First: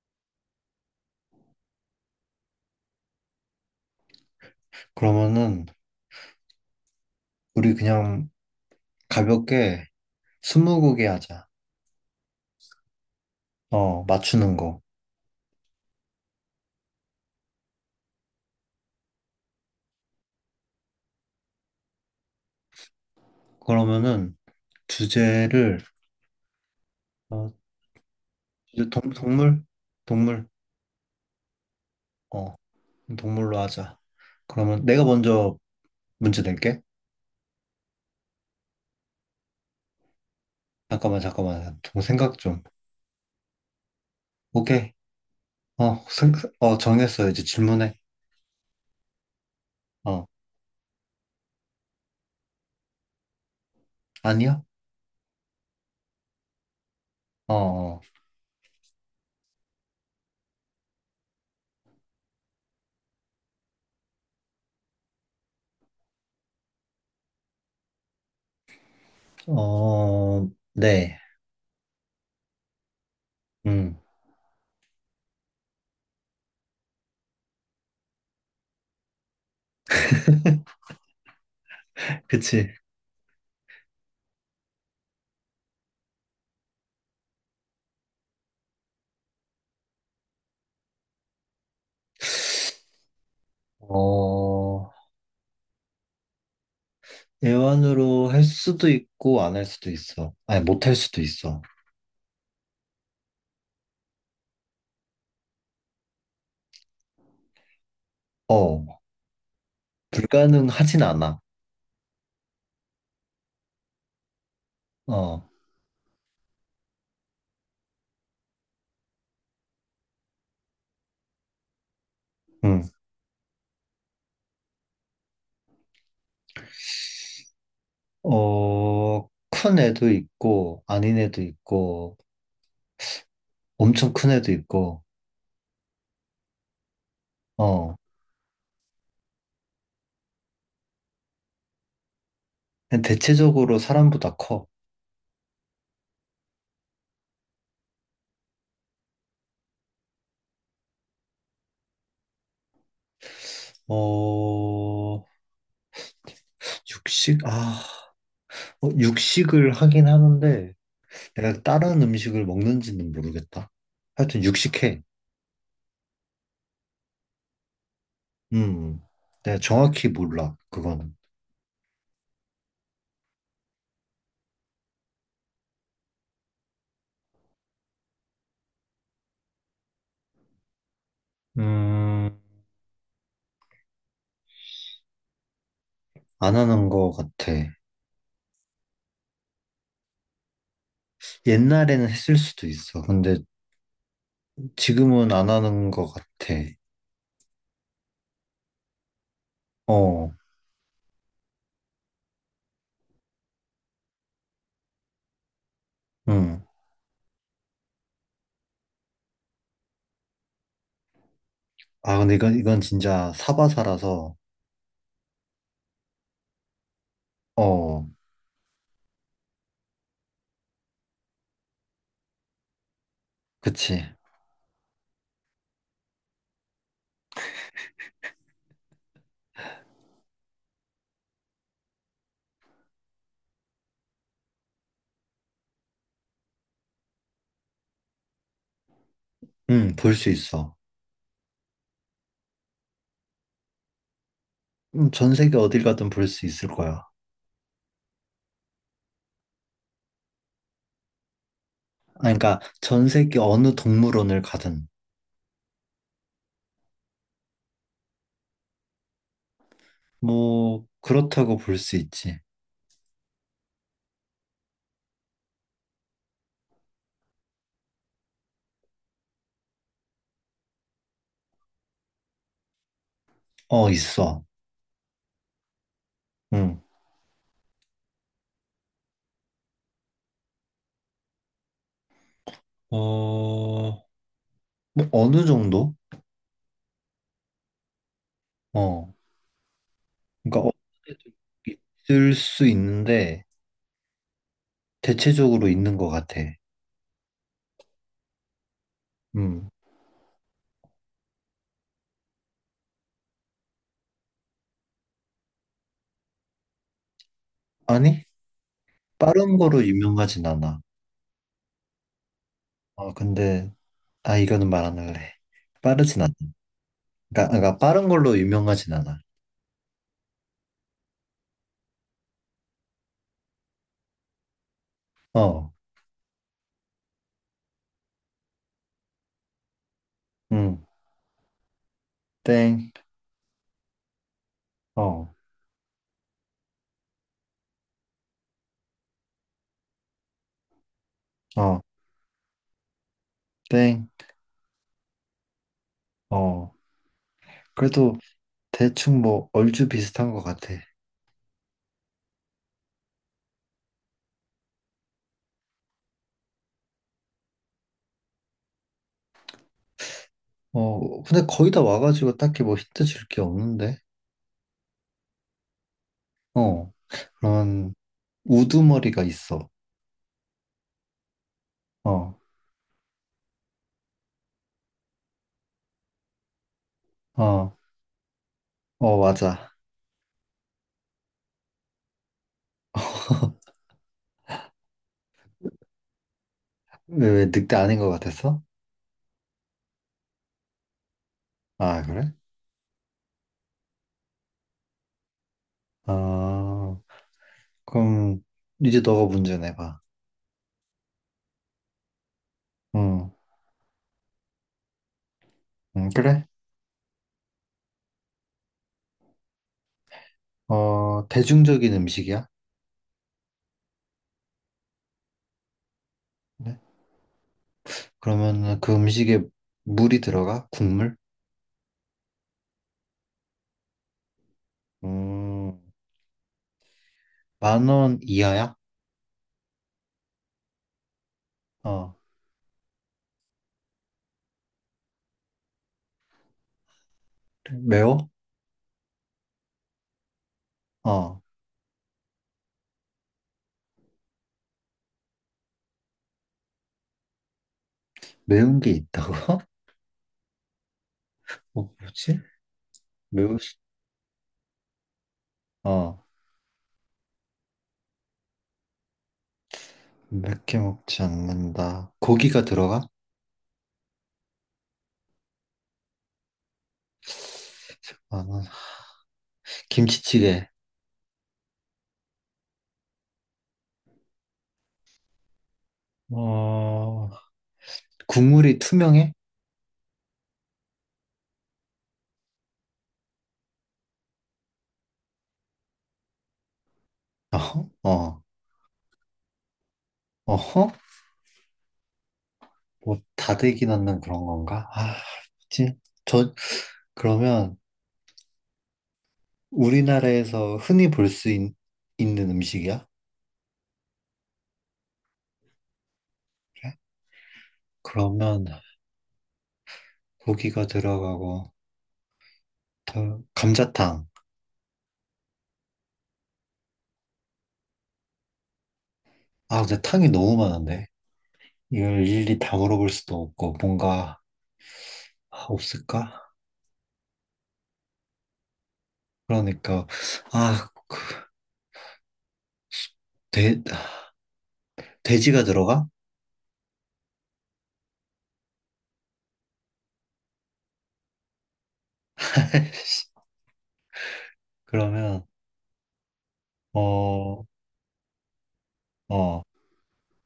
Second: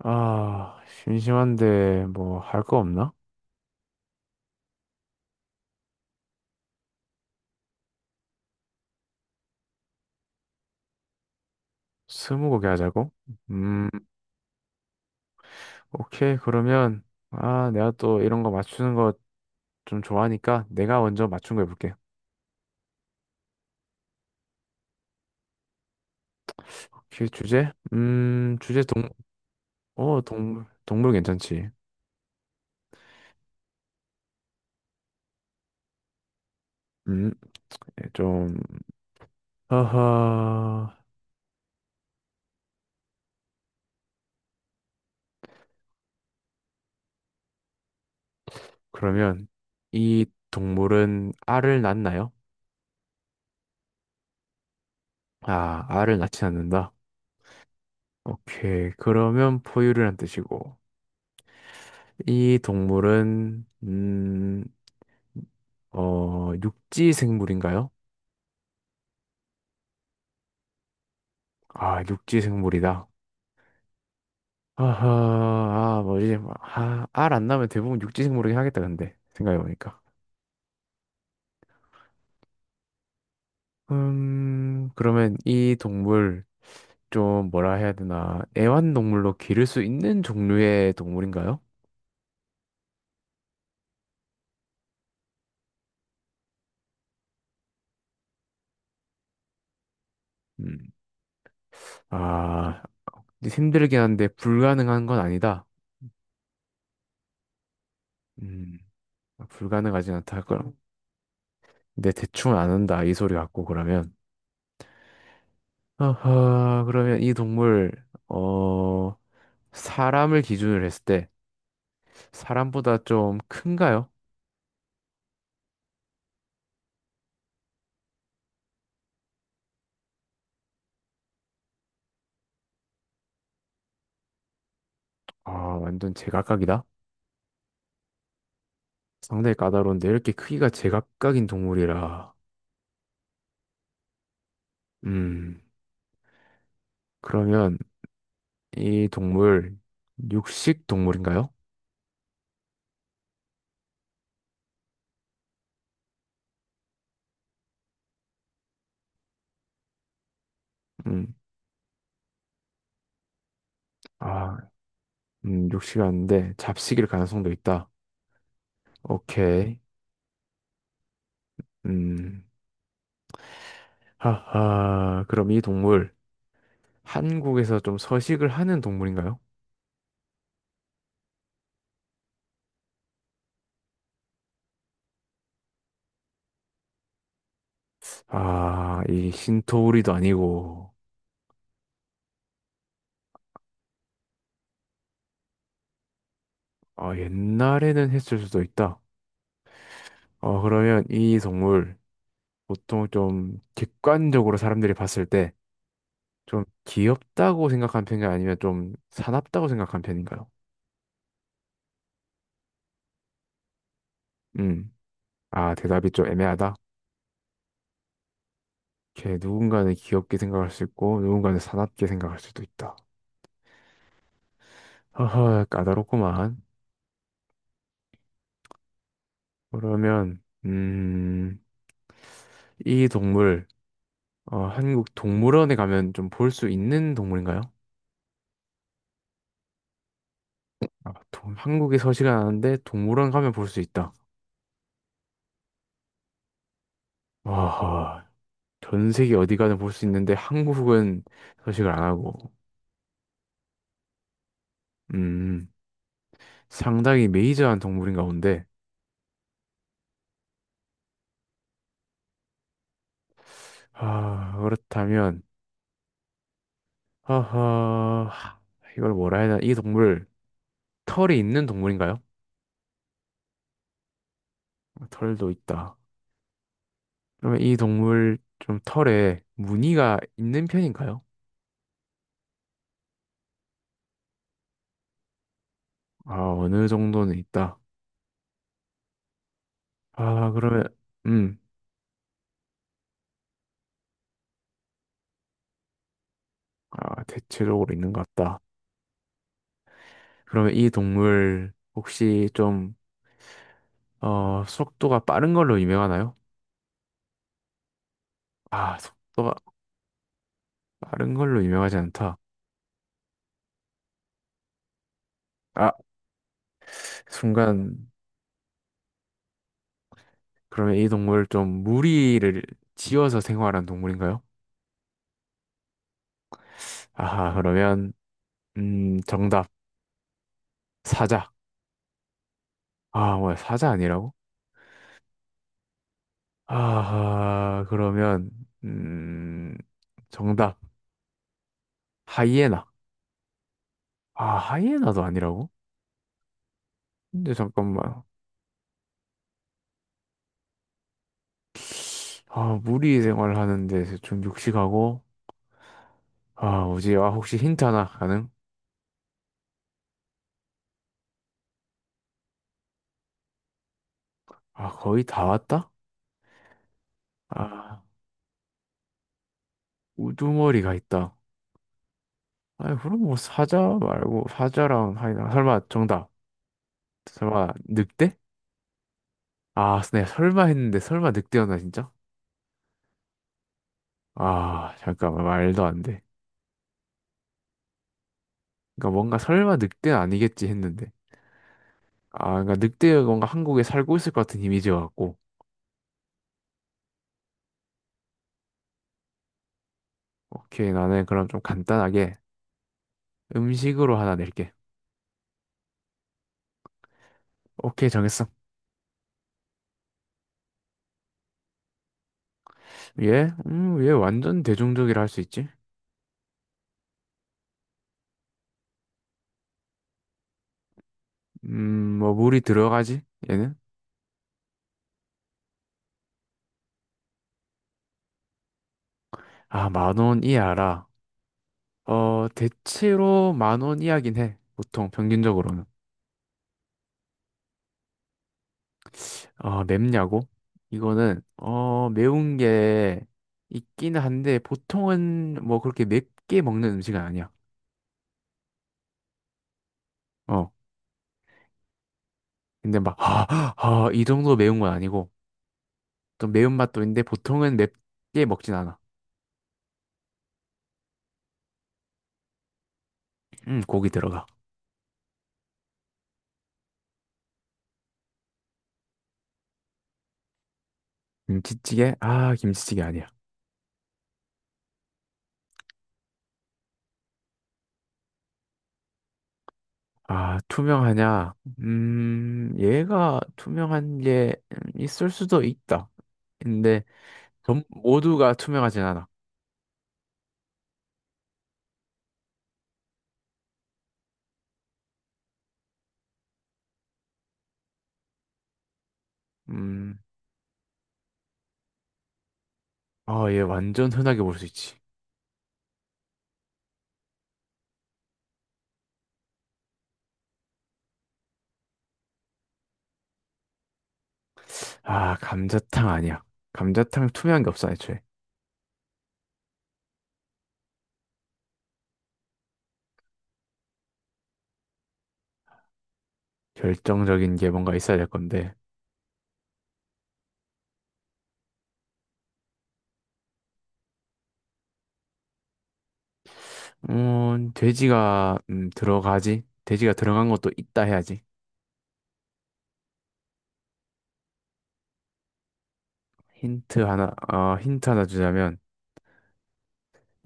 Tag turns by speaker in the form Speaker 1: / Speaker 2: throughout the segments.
Speaker 1: 아, 심심한데 뭐 할 거 없나?
Speaker 2: 그러면은 우리 그냥 가볍게 스무고개 하자.
Speaker 1: 스무고개 하자고? 음,
Speaker 2: 어, 맞추는 거.
Speaker 1: 오케이. 그러면 내가 또 이런 거 맞추는 거 좀 좋아하니까 내가 먼저 맞춘 거 해볼게.
Speaker 2: 그러면은 주제를
Speaker 1: 오케이,
Speaker 2: 어,
Speaker 1: 주제? 주제
Speaker 2: 주제 동물? 동물.
Speaker 1: 동물 괜찮지?
Speaker 2: 어, 동물로 하자. 그러면 내가 먼저 문제 낼게.
Speaker 1: 음, 예, 좀, 허허.
Speaker 2: 잠깐만, 잠깐만. 좀 생각 좀. 오케이. 어, 생, 어, 정했어. 이제 질문해.
Speaker 1: 그러면 이
Speaker 2: 어,
Speaker 1: 동물은 알을 낳나요?
Speaker 2: 아니야?
Speaker 1: 아, 알을 낳지 않는다.
Speaker 2: 어,
Speaker 1: 오케이, 그러면 포유류란 뜻이고. 이 동물은, 육지 생물인가요?
Speaker 2: 어, 네.
Speaker 1: 아, 육지 생물이다.
Speaker 2: 음,
Speaker 1: 아하, 아, 뭐지? 아, 알안 나면 대부분 육지 생물이긴 하겠다, 근데. 생각해보니까.
Speaker 2: 그치.
Speaker 1: 그러면 이 동물, 좀 뭐라 해야 되나. 애완동물로 기를 수 있는 종류의 동물인가요?
Speaker 2: 어, 대화로 할 수도 있고 안 할 수도 있어. 아니 못
Speaker 1: 음,
Speaker 2: 할 수도 있어.
Speaker 1: 아, 힘들긴 한데 불가능한 건 아니다. 음,
Speaker 2: 어,
Speaker 1: 불가능하진 않다. 그럼.
Speaker 2: 불가능하진 않아.
Speaker 1: 근데 대충 안 한다. 이 소리 같고, 그러면.
Speaker 2: 어,
Speaker 1: 아하, 그러면 이 동물, 어, 사람을 기준으로 했을 때
Speaker 2: 응.
Speaker 1: 사람보다 좀 큰가요?
Speaker 2: 어큰 애도 있고 아닌 애도 있고 엄청 큰 애도 있고.
Speaker 1: 아, 완전 제각각이다.
Speaker 2: 어,
Speaker 1: 상당히 까다로운데 이렇게 크기가 제각각인 동물이라.
Speaker 2: 그냥 대체적으로 사람보다 커.
Speaker 1: 음, 그러면 이 동물 육식 동물인가요?
Speaker 2: 어 육식 아 어, 육식을 하긴 하는데
Speaker 1: 음,
Speaker 2: 내가 다른 음식을 먹는지는 모르겠다. 하여튼
Speaker 1: 아,
Speaker 2: 육식해.
Speaker 1: 육식이 아닌데 잡식일 가능성도 있다.
Speaker 2: 음, 내가
Speaker 1: 오케이.
Speaker 2: 정확히 몰라 그거는.
Speaker 1: 음, 하하. 그럼 이 동물 한국에서 좀 서식을 하는 동물인가요?
Speaker 2: 음. 안 하는 거 같아.
Speaker 1: 아, 이 신토우리도 아니고,
Speaker 2: 옛날에는 했을 수도 있어. 근데 지금은 안 하는 거 같아.
Speaker 1: 아, 옛날에는 했을 수도 있다.
Speaker 2: 어,
Speaker 1: 어, 그러면 이 동물 보통 좀 객관적으로 사람들이 봤을 때
Speaker 2: 응.
Speaker 1: 좀 귀엽다고 생각한 편인요 아니면 좀 사납다고 생각한 편인가요?
Speaker 2: 아, 근데 이건 진짜 사바사라서,
Speaker 1: 음. 아, 대답이 좀 애매하다.
Speaker 2: 어,
Speaker 1: 이렇게 누군가는 귀엽게 생각할 수 있고 누군가는 사납게 생각할 수도 있다.
Speaker 2: 그치.
Speaker 1: 허허, 까다롭구만. 그러면 이 동물 어, 한국 동물원에 가면 좀 볼 수 있는 동물인가요?
Speaker 2: 응, 볼 수 있어.
Speaker 1: 아, 동- 한국에 서식은 않는데 동물원 가면 볼 수 있다.
Speaker 2: 전 세계 어딜 가든 볼 수 있을 거야.
Speaker 1: 와, 전 세계 어디 가든 볼 수 있는데 한국은 서식을 안
Speaker 2: 아,
Speaker 1: 하고,
Speaker 2: 그러니까 전 세계 어느 동물원을 가든,
Speaker 1: 음, 상당히 메이저한 동물인가 본데,
Speaker 2: 뭐, 그렇다고 볼 수 있지.
Speaker 1: 아, 그렇다면, 하하, 이걸 뭐라 해야 되나, 이 동물, 털이 있는 동물인가요?
Speaker 2: 어, 있어.
Speaker 1: 털도 있다.
Speaker 2: 응.
Speaker 1: 그러면 이 동물 좀 털에 무늬가 있는 편인가요?
Speaker 2: 어, 뭐, 어느 정도?
Speaker 1: 아, 어느 정도는 있다.
Speaker 2: 어.
Speaker 1: 아,
Speaker 2: 그러니까
Speaker 1: 그러면,
Speaker 2: 어느 정도
Speaker 1: 음,
Speaker 2: 있을 수 있는데, 대체적으로 있는 것 같아.
Speaker 1: 아, 대체적으로 있는 것 같다.
Speaker 2: 음.
Speaker 1: 그러면 이 동물 혹시 좀, 어, 속도가 빠른 걸로 유명하나요?
Speaker 2: 아니,
Speaker 1: 아, 속도가
Speaker 2: 빠른 거로 유명하진 않아.
Speaker 1: 빠른 걸로 유명하지 않다.
Speaker 2: 아, 근데, 아, 이거는 말 안 할래.
Speaker 1: 아,
Speaker 2: 빠르진 않아. 그러니까
Speaker 1: 순간,
Speaker 2: 빠른 걸로 유명하진 않아.
Speaker 1: 그러면 이 동물 좀 무리를 지어서 생활한 동물인가요?
Speaker 2: 어,
Speaker 1: 아하, 그러면, 정답.
Speaker 2: 음,
Speaker 1: 사자.
Speaker 2: 땡,
Speaker 1: 아, 뭐야, 사자 아니라고?
Speaker 2: 어,
Speaker 1: 아하, 그러면, 음, 정답.
Speaker 2: 어,
Speaker 1: 하이에나.
Speaker 2: 땡,
Speaker 1: 아, 하이에나도 아니라고?
Speaker 2: 어.
Speaker 1: 근데
Speaker 2: 그래도
Speaker 1: 잠깐만.
Speaker 2: 대충 뭐, 얼추 비슷한 것 같아.
Speaker 1: 아, 무리 생활을 하는데 좀 육식하고, 아, 뭐지? 아, 혹시 힌트 하나 가능?
Speaker 2: 어, 근데 거의 다 와가지고 딱히 뭐 힌트 줄 게 없는데.
Speaker 1: 아, 거의 다 왔다?
Speaker 2: 어, 그런
Speaker 1: 아,
Speaker 2: 우두머리가 있어.
Speaker 1: 우두머리가 있다.
Speaker 2: 어,
Speaker 1: 아니, 그럼 뭐 사자 말고 사자랑 하이나 설마 정답.
Speaker 2: 어,
Speaker 1: 설마 늑대?
Speaker 2: 어, 맞아.
Speaker 1: 아, 네, 설마 했는데 설마 늑대였나 진짜? 아, 잠깐만 말도 안 돼.
Speaker 2: 왜 늑대 아닌 것 같았어?
Speaker 1: 그러니까 뭔가 설마 늑대는 아니겠지 했는데.
Speaker 2: 아, 그래?
Speaker 1: 아, 그러니까 늑대가 뭔가 한국에 살고 있을 것 같은 이미지여 갖고.
Speaker 2: 아. 그럼 이제 너가 문제 내봐.
Speaker 1: 오케이, 나는 그럼 좀 간단하게
Speaker 2: 응.
Speaker 1: 음식으로 하나 낼게.
Speaker 2: 응, 그래?
Speaker 1: 오케이, 정했어.
Speaker 2: 어, 대중적인 음식이야?
Speaker 1: 얘? 얘 완전 대중적이라 할 수 있지?
Speaker 2: 네. 그러면 그 음식에 물이 들어가? 국물?
Speaker 1: 뭐 물이 들어가지? 얘는?
Speaker 2: 음, 10,000원 이하야?
Speaker 1: 아, 만원이알라
Speaker 2: 어,
Speaker 1: 어, 대체로 만 원 이하긴 해. 보통 평균적으로는.
Speaker 2: 그래. 매워?
Speaker 1: 아, 맵냐고? 이거는
Speaker 2: 어,
Speaker 1: 어, 매운 게 있기는 한데 보통은 뭐 그렇게 맵게 먹는 음식은 아니야.
Speaker 2: 매운 게 있다고?
Speaker 1: 어.
Speaker 2: 어, 뭐지?
Speaker 1: 근데 막
Speaker 2: 매우, 시-
Speaker 1: 이 정도 매운 건 아니고
Speaker 2: 어,
Speaker 1: 또 매운맛도 있는데 보통은 맵게 먹진 않아.
Speaker 2: 맵게 먹지 않는다. 고기가 들어가?
Speaker 1: 고기 들어가.
Speaker 2: 10,000원. 김치찌개.
Speaker 1: 김치찌개? 아, 김치찌개 아니야.
Speaker 2: 어, 국물이 투명해?
Speaker 1: 아, 투명하냐? 얘가 투명한 게 있을 수도 있다. 근데 전
Speaker 2: 어, 어,
Speaker 1: 모두가 투명하진 않아.
Speaker 2: 어. 뭐 다대기 넣는 그런 건가? 진, 저, 그러면
Speaker 1: 음,
Speaker 2: 우리나라에서 흔히 볼 수 있는 음식이야?
Speaker 1: 아, 얘 완전 흔하게 볼 수 있지.
Speaker 2: 그래? 그러면 고기가 들어가고, 감자탕.
Speaker 1: 아, 감자탕 아니야. 감자탕 투명한 게 없어, 애초에.
Speaker 2: 아, 근데 탕이 너무 많은데? 이걸 일일이 다 물어볼 수도 없고, 뭔가 없을까?
Speaker 1: 결정적인 게 뭔가 있어야 될 건데.
Speaker 2: 그러니까, 아, 그 돼, 돼지가 들어가?
Speaker 1: 돼지가, 들어가지? 돼지가 들어간 것도 있다 해야지.
Speaker 2: 그러면, 어,
Speaker 1: 힌트 하나 주자면,
Speaker 2: 어,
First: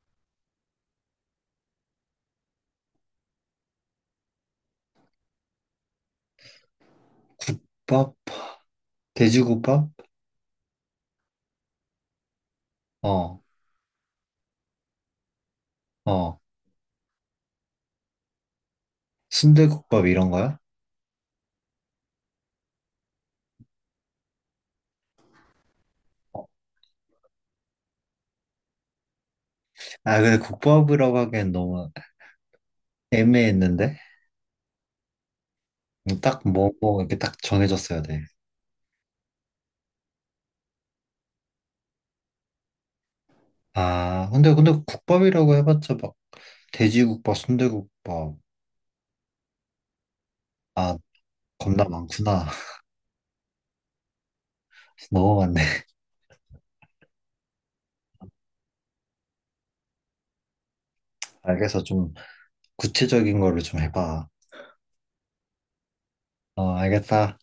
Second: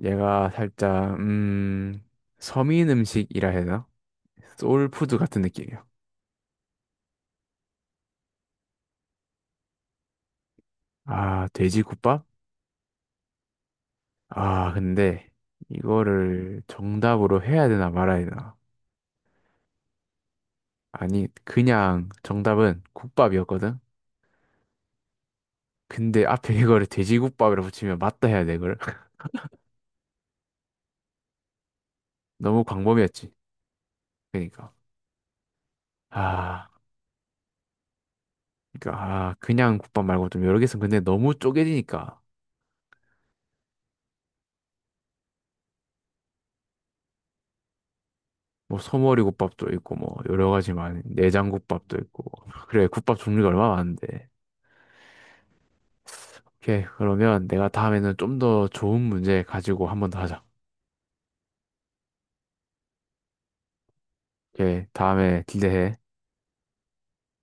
Speaker 1: 얘가 살짝, 서민 음식이라 해야 되나? 소울푸드 같은 느낌이야.
Speaker 2: 국밥? 돼지국밥?
Speaker 1: 아, 돼지국밥?
Speaker 2: 어,
Speaker 1: 아, 근데,
Speaker 2: 어,
Speaker 1: 이거를 정답으로 해야 되나 말아야 되나?
Speaker 2: 순대국밥 이런 거야?
Speaker 1: 아니, 그냥 정답은 국밥이었거든? 근데 앞에 이거를 돼지국밥이라 붙이면 맞다 해야 돼, 이걸.
Speaker 2: 아, 근데 국밥이라고 하기엔 너무
Speaker 1: 너무 광범위했지.
Speaker 2: 애매했는데?
Speaker 1: 그니까.
Speaker 2: 뭐 딱
Speaker 1: 아,
Speaker 2: 이렇게 딱 정해졌어야 돼.
Speaker 1: 그니까, 아, 그냥 국밥 말고 좀 여러 개 있으면 근데 너무 쪼개지니까.
Speaker 2: 근데 국밥이라고 해봤자 막, 돼지국밥, 순대국밥.
Speaker 1: 뭐, 소머리 국밥도 있고, 뭐, 여러 가지
Speaker 2: 아,
Speaker 1: 많이,
Speaker 2: 겁나
Speaker 1: 내장국밥도 있고.
Speaker 2: 많구나.
Speaker 1: 그래, 국밥 종류가 얼마나 많은데.
Speaker 2: 너무 많네.
Speaker 1: 오케이, 그러면 내가 다음에는 좀 더 좋은 문제 가지고 한번 더 하자.
Speaker 2: 알겠어. 좀 구체적인 거를 좀 해봐.
Speaker 1: 오케이, 다음에 기대해.
Speaker 2: 어, 알겠다.